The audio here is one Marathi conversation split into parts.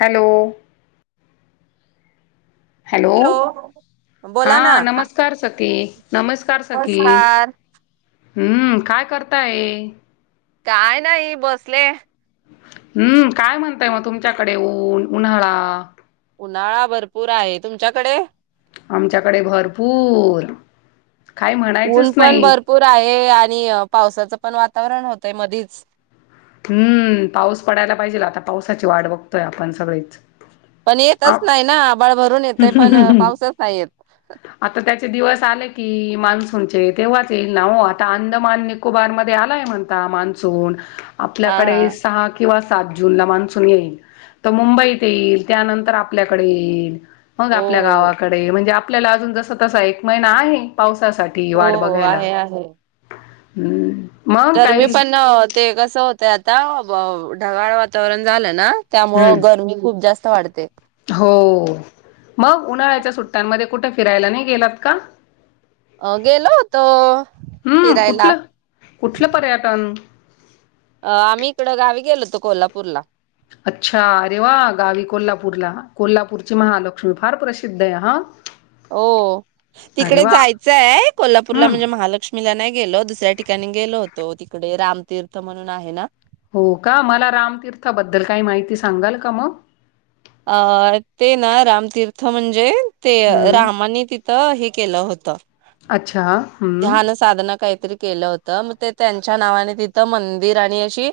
हॅलो. हॅलो हा बोला ना नमस्कार सती. नमस्कार सखी. नमस्कार हम्म काय करताये. काय नाही बसले. हम्म काय म्हणताय मग तुमच्याकडे ऊन उन्हाळा. उन्हाळा भरपूर आहे तुमच्याकडे. आमच्याकडे भरपूर. काय ऊन म्हणायचंच पण नाही भरपूर आहे आणि पावसाच पण वातावरण होतंय मधीच. हम्म पाऊस पडायला पाहिजेल आता पावसाची वाट बघतोय आपण सगळीच. पण येतच नाय ना आभाळ भरून येतय पण पाऊसच नाही येत आता त्याचे दिवस आलं की मान्सूनचे तेव्हाच येईल ना ओ आता अंदमान निकोबार मध्ये आलाय म्हणता मान्सून हा हा आपल्याकडे सहा किंवा सात जूनला मान्सून येईल तर मुंबईत येईल त्यानंतर आपल्याकड येईल मग हो आपल्या गावाकडे म्हणजे आप आपल्याला अजून जसा तसा एक महिना आहे पाऊस सा साठी हो वाट हो हो बघायला. आहे आहे हम्म. मग गरमी काही पण होते कसं होत ते आता ढगाळ वातावरण झालं ना हम्म त्यामूळ गरमी खूप जास्त त वाढते. हो मग उन्हाळ्याच्या सुट्ट्यांमध्ये कुठे फिरायला नाही गेलात का. अ गेलो होतो हम्म फिरायला. कुठलं कुठलं पर्यटन अ आम्ही इकडं गावी गेलो होतो कोल्हापूरला. अच्छा अरे वा गावी कोल्हापूरला, कोल्हापूरची महालक्ष्मी फार प्रसिद्ध आहे हा. हो अरे तिकडे वा जायचंय कोल्हापूरला हम्म म्हणजे महालक्ष्मीला नाई गेलो दुसऱ्या ठिकाणी गेलो होतो, तिकडे रामतीर्थ म्हणून आहे ना. हो का, मला रामतीर्था बद्दल काही माहिती सांगाल का मग? अ ते ना रामतीर्थ म्हणजे. ते हम्म रामानी तिथं हे केलं होत. अच्छा. हम्म ध्यानं साधन काहीतरी. केलं होत मग ते त्यांच्या नावाने तिथं मंदिर आणि अशी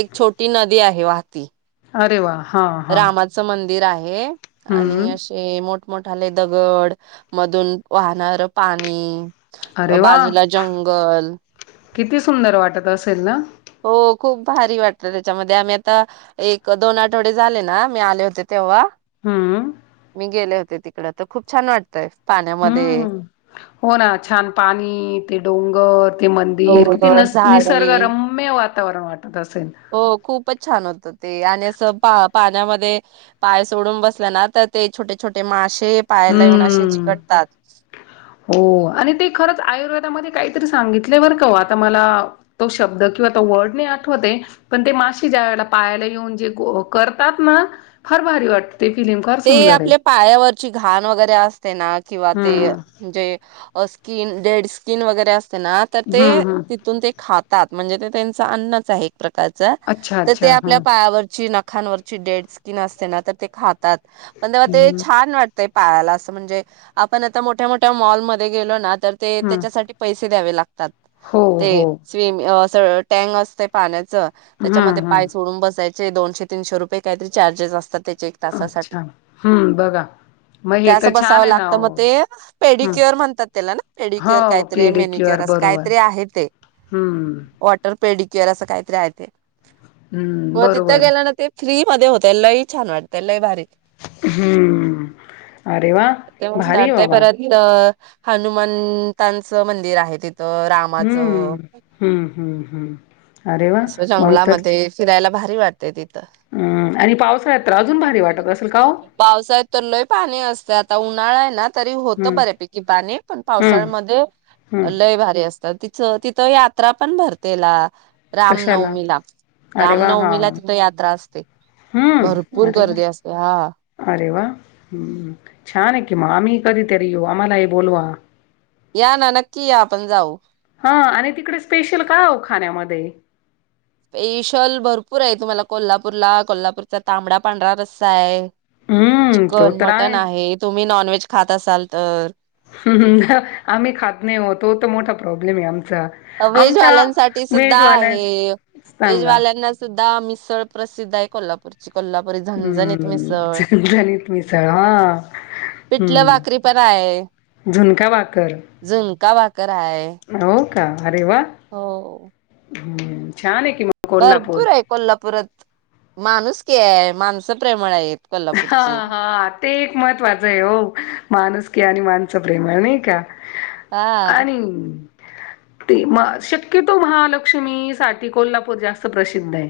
एक छोटी नदी आहे वाहती. अरे वा. हा हा रामाचं मंदिर. मंदिर आहे. आणि हम्म असे मोठ. मोठा लय दगड, मधून वाहणार पाणी. अरे वा, बाजूला जंगल किती सुंदर वाटत असेल ना. हो खूप भारी वाटत त्याच्यामध्ये आम्ही आता, एक दोन आठवडे झाले ना मी आले होते तेव्हा. हम्म मी गेले होते तिकड तर खूप छान वाटतंय. हम्म हो ना छान पाणी ते डोंगर ते मंदिर किती डोंगर, नसर झाडे निसर्ग रम्य वा. वातावरण वाट हो खूपच छान होत ते आणि असं पा. पाण्यामध्ये पाय सोडून बसल ना, तर ते छोटे छोटे माशे. ते पायाला येऊन असे हम्म चीकटतात. हो आणि ते खरंच आयुर्वेदामध्ये काहीतरी सांगितलय बरं का ओ आता मला तो शब्द किंवा तो वर्ड नाही आठवते, पण ते माशे ज्या वेळेला पायाला येऊन जे करतात ना, फार भारी वाटत. ते आपल्या पायावरची घाण वगैरे असते ना किंवा ते हम्म जे आ स्किन डेड स्किन वगैरे अस ना तर ते हम्म हम्म तिथून ते खा. तात म्हणजे ते त्यांचं अन्नच आहे. प्रकरचा अच्छा ते अच्छा आपल्या हम्म पायावरची नखांवरची डेड स्किन असते ना ते तर खात. तात म्ह म ते हम्म छान वाटतय पायाला असं म्हणजे आपण आता मोठ्या मोठ्या मॉल मध्ये गेलो ना तर ते हम्म त्याच्यासाठी पैसे ते द्यावे ला. हो हो ते स्विम त टँग असते पाण्यात. हम्म त्याच्यामध्ये पाय हम्म सोडून बसाय. दोनशे, तीनशे, रुपये काहीतरी चार्जेस असतात त्याचे. तसाठी अच्छा हम्म बघा मग हे अस तर बसा छान आहे ना लागत मग ओ ते हम्म पेडीक्युअर म्हणतात त्याला ना, पेडिक्युअर हो काहीतरी, पीडी क्यू मेनिक्यूर आर अस बरोबर काहीतरी, आहे ते हम्म वॉटरपेडी केअर, असं काहीतरी आहे ते. हम्म हो तिथं बरोबर गेला ना ते. फ्री मध्ये होत लई छान वाट ते लयी भारी. हूं अरे वा भारी वाबा हनुमंतांचं मंदिर आहे ती हूं हूं हूं! हूं! असं जंगलामध्ये फिरायला बाहे वाात [unintelligible] हं. पाऊस. पावसळ्या त लोय पाणी असत आता उन नारायणनाथ. तरी होत हम्म बऱ्यापैकी पाणी, पण हम्म पावसाळ्यामध्ये हम्म लय भारी असत. तर तिच तिथं यात्रा, पण भरतेला. राम कशाला नवमीला, अरे वा हा रामनवमीला तिथे यात्रा असते. हम्म भरपूर अरे वा गर्दी असते हा. अरे वा ह छानए. कि म आम्ही कधीतरी येऊ, आम्हाला ही बोलवा. या ना नक्की या आपण जाऊ हा आणि तिकडे स्पेशल काय ओ खाण्यामध्ये? [inaudible] स्पेशल भरपूर आहे तुम्हाला कोल्हापूरला, कोल्हापूरचा, तांबडा पांढरा रस्सा आहे. हम्म तो चिकन, तर मटन, आहेच आहे तुम्ही नॉनव्हेज. खात असाल तर. हुं हुं ह आम्ही खात नाही हो, तो त मोठा प्रॉब्लेम आहे आम वेजवाल्यांसाठी सुद्धा व्हेजवाल्या आहे, सांगा वेजवाल्यांना सुद्. दा मिसळ, प्रसिद्ध आहे कोल्हापूरची. कोल्हापुरी झणझणीत हम्म मिसळ झणझणीत मिसळ हा पिठलं हम्म भाकरी पण आहे झुणका भाकर. कर हाय. हो का. अरे वा हो. हम्म छान ए भरपूर आहे कोल्हापुरात माणूसकी आहे माणसं प्रेमळ आहेत हा कोल्हापूरची हा ते एक महत्त्वाचं आहे हो माणूसकी आणि माण स प्रेमळ नाही का. हा आणि ते म शक्यतो महालक्ष्मी साठी कोल्हापूर जास्त प्रसिद्ध आहे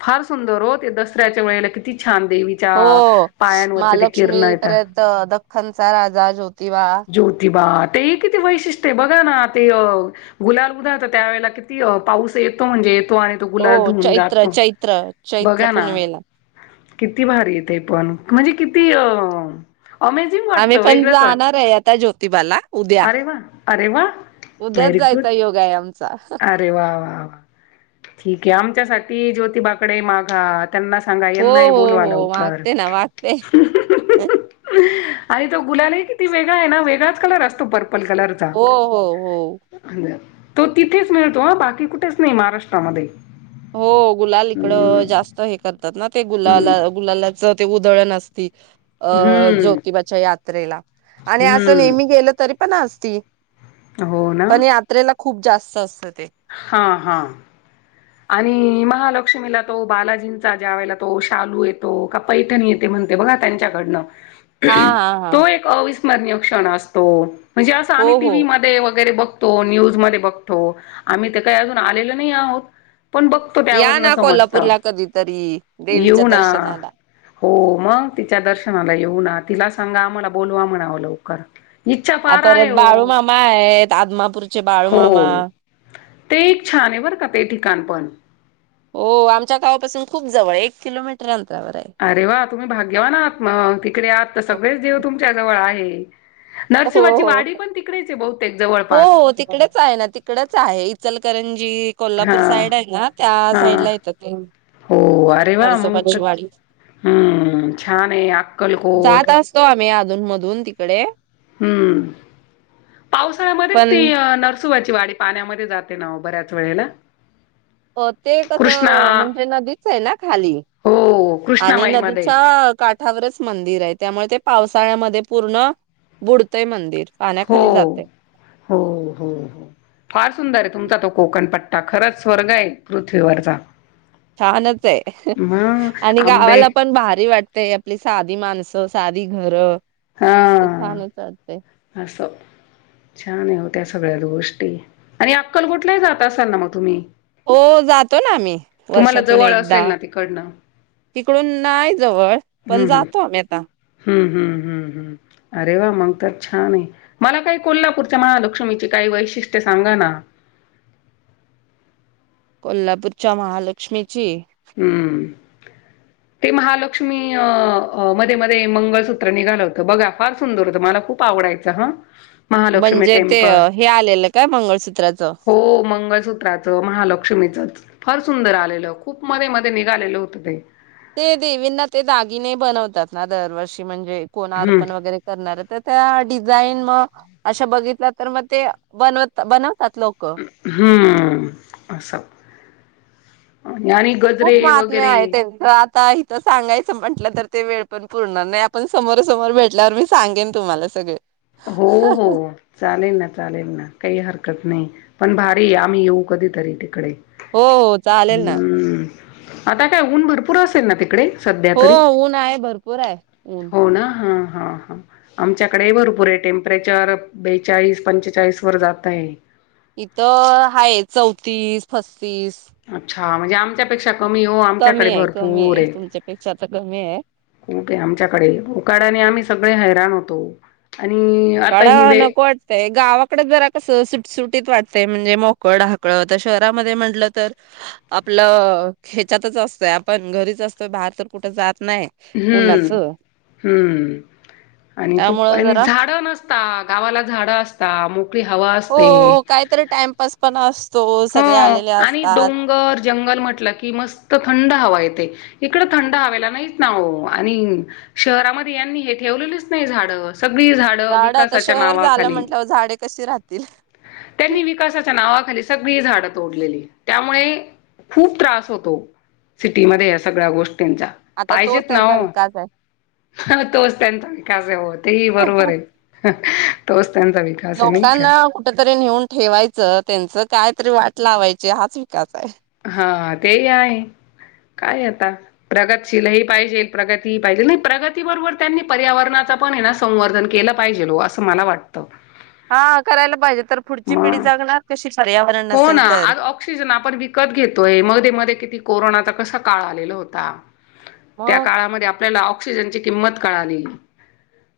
फार सुंदर हो ते दसऱ्याच्या वेळेला किती छान दे हो महालक्ष्मी येता. परत दख्खनचा राजा ज्योतिबा ज्योतिबा ते किती वैशिष्ट्य आहे बघा ना ते अ गुलाल उधळतात त्यावेेळेला किती अ पाऊस येतो म्हणजे येत हो चैत्र चैत्र चैत्र बघा ना पुनवेला. [inaudible] किती भारी ये ते पण म्हणजे किती अ अमेझिंग आम्ही वाटतं पण वेगळंच वाटत जाणार आहे आता ज्योतिबाला उद्या अरे वा अरे वा उद्याच व्हेरी गुड जायचा योग आहे आम अरे वा वा वा. ठीक आहे आमच्यासाठी ज्योतिबाकडे माघात त्यांना सांगा हो यांनाही हो बोलवा हो लवकर. मागते ना मागते आणि तो गुलालही किती वेगळा आहे ना वेगळाच कलर असतो पर पर्पल कलर चा. हो हो हो तिथेच मिळतो ह बाकी कुठेच नाही महाराष्ट्रामध्ये. हो गुलाल इकडं जास्त हे करतात न ते गुलाला गुलालाच ते उधळण असती. अ हम्म जोतिबाच्या यात्रेला आणि असं नेहमी हम्म गेलं तरी पण असती. हो ना. पण यात्रेला खूप जास्त असत ते. हा हा. आणि महालक्ष्मीला तो बालाजींचा ज्या वेळेला तो शालू येतो, का पैथणी येते म्हणते बघा त्यांच्याकडन हा हा हा तो एक अवि स्मरणीय क्षण असतो. म्हणजे असं हो आम्ही टी. हो व्ही मध्ये वेगैरे बघ तो, न्यूज मध्ये बघतो. आम्ही ते काही अजून आलेल नाही आहोत. पण बघतो त्यावर या न ना समजत. कोल्हापूरला कधीतरी देवीच्या येऊ ना, दर्शनाला हो मग तिच्या दर्शनाला येऊ ना. तिलाच सांगा, आम्हाला बोलवा म्हणावं लवकर. इच्छा आ फार आहे परत हो बाळूमामा आहेत. आदमापूरचे बाळूमामा. हो ते एक छानय बरं का ते ठी कान पन, हो आमच्या गावापासून खूप जवळये, एक किलोमीटर अंत अरे वा! तुम्ही भाग्यवान आहात म तिकडे आहात तर सगळेच देव तुमच्या जवळ आहे. हो नरशिवाची वाडी हो पण तिकडेच आहे बहुतेक हो जवळपास. हो तिकडेच आहे ना तिकडेच आहे. इचल करं जी, कोल्हापूर हां, साईड आहेत ना, त्या हां. साईडला येतं ते. हो अरे वा! मग नरसोबाची त वाडी हम्म छानय, अक्कलकोट. धून मधून तिकडे. हम्म, पावसाळ्यामध्येच ती पण नरसुबाची चीवाडी पाण्यामध्ये जाते ना ओ, बऱ्याच वेळेला. अ ते कृष्णा कसं म्हणजे नदीचय ना खाली, हो, आणि कृष्णामाईमध्ये. नदीच्या काठावरच मंदिरय. त्यामुळे ते पावसाळ्यामध्ये पूर्ण बुडतंय मंदिर. हो, पाण्याखाली जाते हो हो हो फार सुंदरय तुमचा तो कोकणप ट्टा खरच स्वर्गय पृथ्वीवरचा. छानचय मग [unintelligible] आणि आंबे गावाला पण भारी वाटतय आपली संस् साधी माणसं, साधी घरं. हा ते छानच [unintelligible] तय. असं छान होत्या सगळ्याच गोष्टी, आणि अक्कलकोटलाही जात असाल ना मग तुम्ही? हो जातो ना आम्ही, तुम्हाला वर्षातून जवळ एकदा, असेल ना तिकडनं इकडून नाही जवळ पण हम्म हम्म जातो आम्ही आता हम्म हम्म हम्म हम्म अरे वा! मंग तर छानय, मला काही कोल्हापूरच्या महालक्ष्मीची काही वैशिष्ट्य सांगा ना. कोल्हापूरच्या महालक्ष्मीची? हम्म, ते महालक्ष्मी अ मध्ये मध्ये मंगळसूत्र निघालं होतं बघा, फार सुंदर होतं मला खूप आवडायचं हा. महालक्ष्मी म्हणजे ते टेम्पल हे आलेलं काय मंगळसूत्राचं हो, मंगळसूत्राच महालक्ष्मीचच. फार सुंदर आलेल. खूप मधे - मधे निघालेलं होतं ते. ते देवींना ते दागिने बनवतात ना, दरवर्षी म्हणजे कोण हम्म अर्पण वगैरे करणार तर त्या जाईन मग, अशा बघितला तर मग ते बनवत बन हम्. खूप महात्म्या वगैरे आहे त्यांच आता तर सांगायचं म्हटलं तर ते वेळ पण पुरणार नाही आपण समोर समोर भेटल्यावर मी सांगेन तुम्हाला सगळ. हो हो चालेल ना चालेल ना. काही हरकत नाही पण भारी आम्ही येऊ कधीतरी तिकडे. हो हो चालेल ना. हम्म आता काय ऊन भरपूर असेल ना तिकडे. सध्या हो तरी ऊन आहे भरपूर आहे, ऊन. हो ना हा हा हा आमच्याकडे पुरे टेम्परेचर बेचाळीस पंचेचाळीस वर जातय. इथं हाय चौतीस पस तीस. ह म्हणजे आमच्यापेक्षा कमी हो आमच्याकडे आहे कमी भरपूर आहे, तुमच्यापेक्षा आता कमी आहे खूप आहे आमच्याकडे उकाडाने आम्ही सगळे हैराण होतो तो. उकाड न वाटतय गावाकड जरा कस सुट सुट म्हणजे मोकळ ढाकळ तर शहरामध्ये म्हटलं तर आपलं ह्याच्यातच असतय आपण घरीच असतोय बाहेर तर कुठ जात नाही हम्म, उन्हाचं हम्म, आणि खूप त्यामुळं आणि जरा झाड न गावाला झाड असता हवा असते. हो काहीतरी टाइमपास पण असत हो आणि डोंगर जंगल म्हटलं की मस्त थंड हवाय इकड थंड हवेला नाहीत ना आणि शहरामध्ये यांनी हे ठेवलेलीच नाही झाड. सगळी झाडं झाड आता विकासाच्या शहर झालं नावाखाली, म्हंटल्यावर झाडे कशी राहतील त्यांनी विकासाच्या नावा सगळी झाड तोडलेली त्यामुळे खूप त्रास होतो सिटीमध्ये या सगळ्या गोष्टी त्यांचा आता तोच पाहिजेेत ना त्यांचा हो. विकास ह तोच त्यांचा विकास होत. तेही बरोबर आहे. तोस्त लोकांना कुठेतरी नेऊन ठेवायचं त्यांच काय. तरी वाट लावायची हाच विकास आहे. हा तेही आहे. काय आता प्रगतशील ह पाहिजे प्रगती ह पाहिजे नाही प्रगती बरोबर त्यांनी पर्यावरणाचा पण ना संवर्धन केलं पाहिजेल हो असं मला वाटतं. हा करायला पाहिजे. तर पुढची पिढी मग जगणार कशी? पर्यावरण हो ना नसेल तर. आज ऑक्सिजन आपण विकत घेतोय म मध्ये किती कोरोना आता कसा काळ आलेला होता. त्या मग काळामध्ये आपल्याला ऑक्सिजनची किंमत कळा आली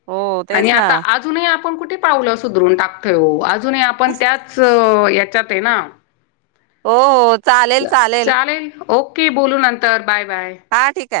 हो आणि तेच ना आता अजूनही आप आपण कुठे पावलं सुधरून टाकत अजून आपण त्याच याच्या ते ना हो हो चालेल चालेल ओककी बोलू नंतर बाय बाय हा ठीक आहे.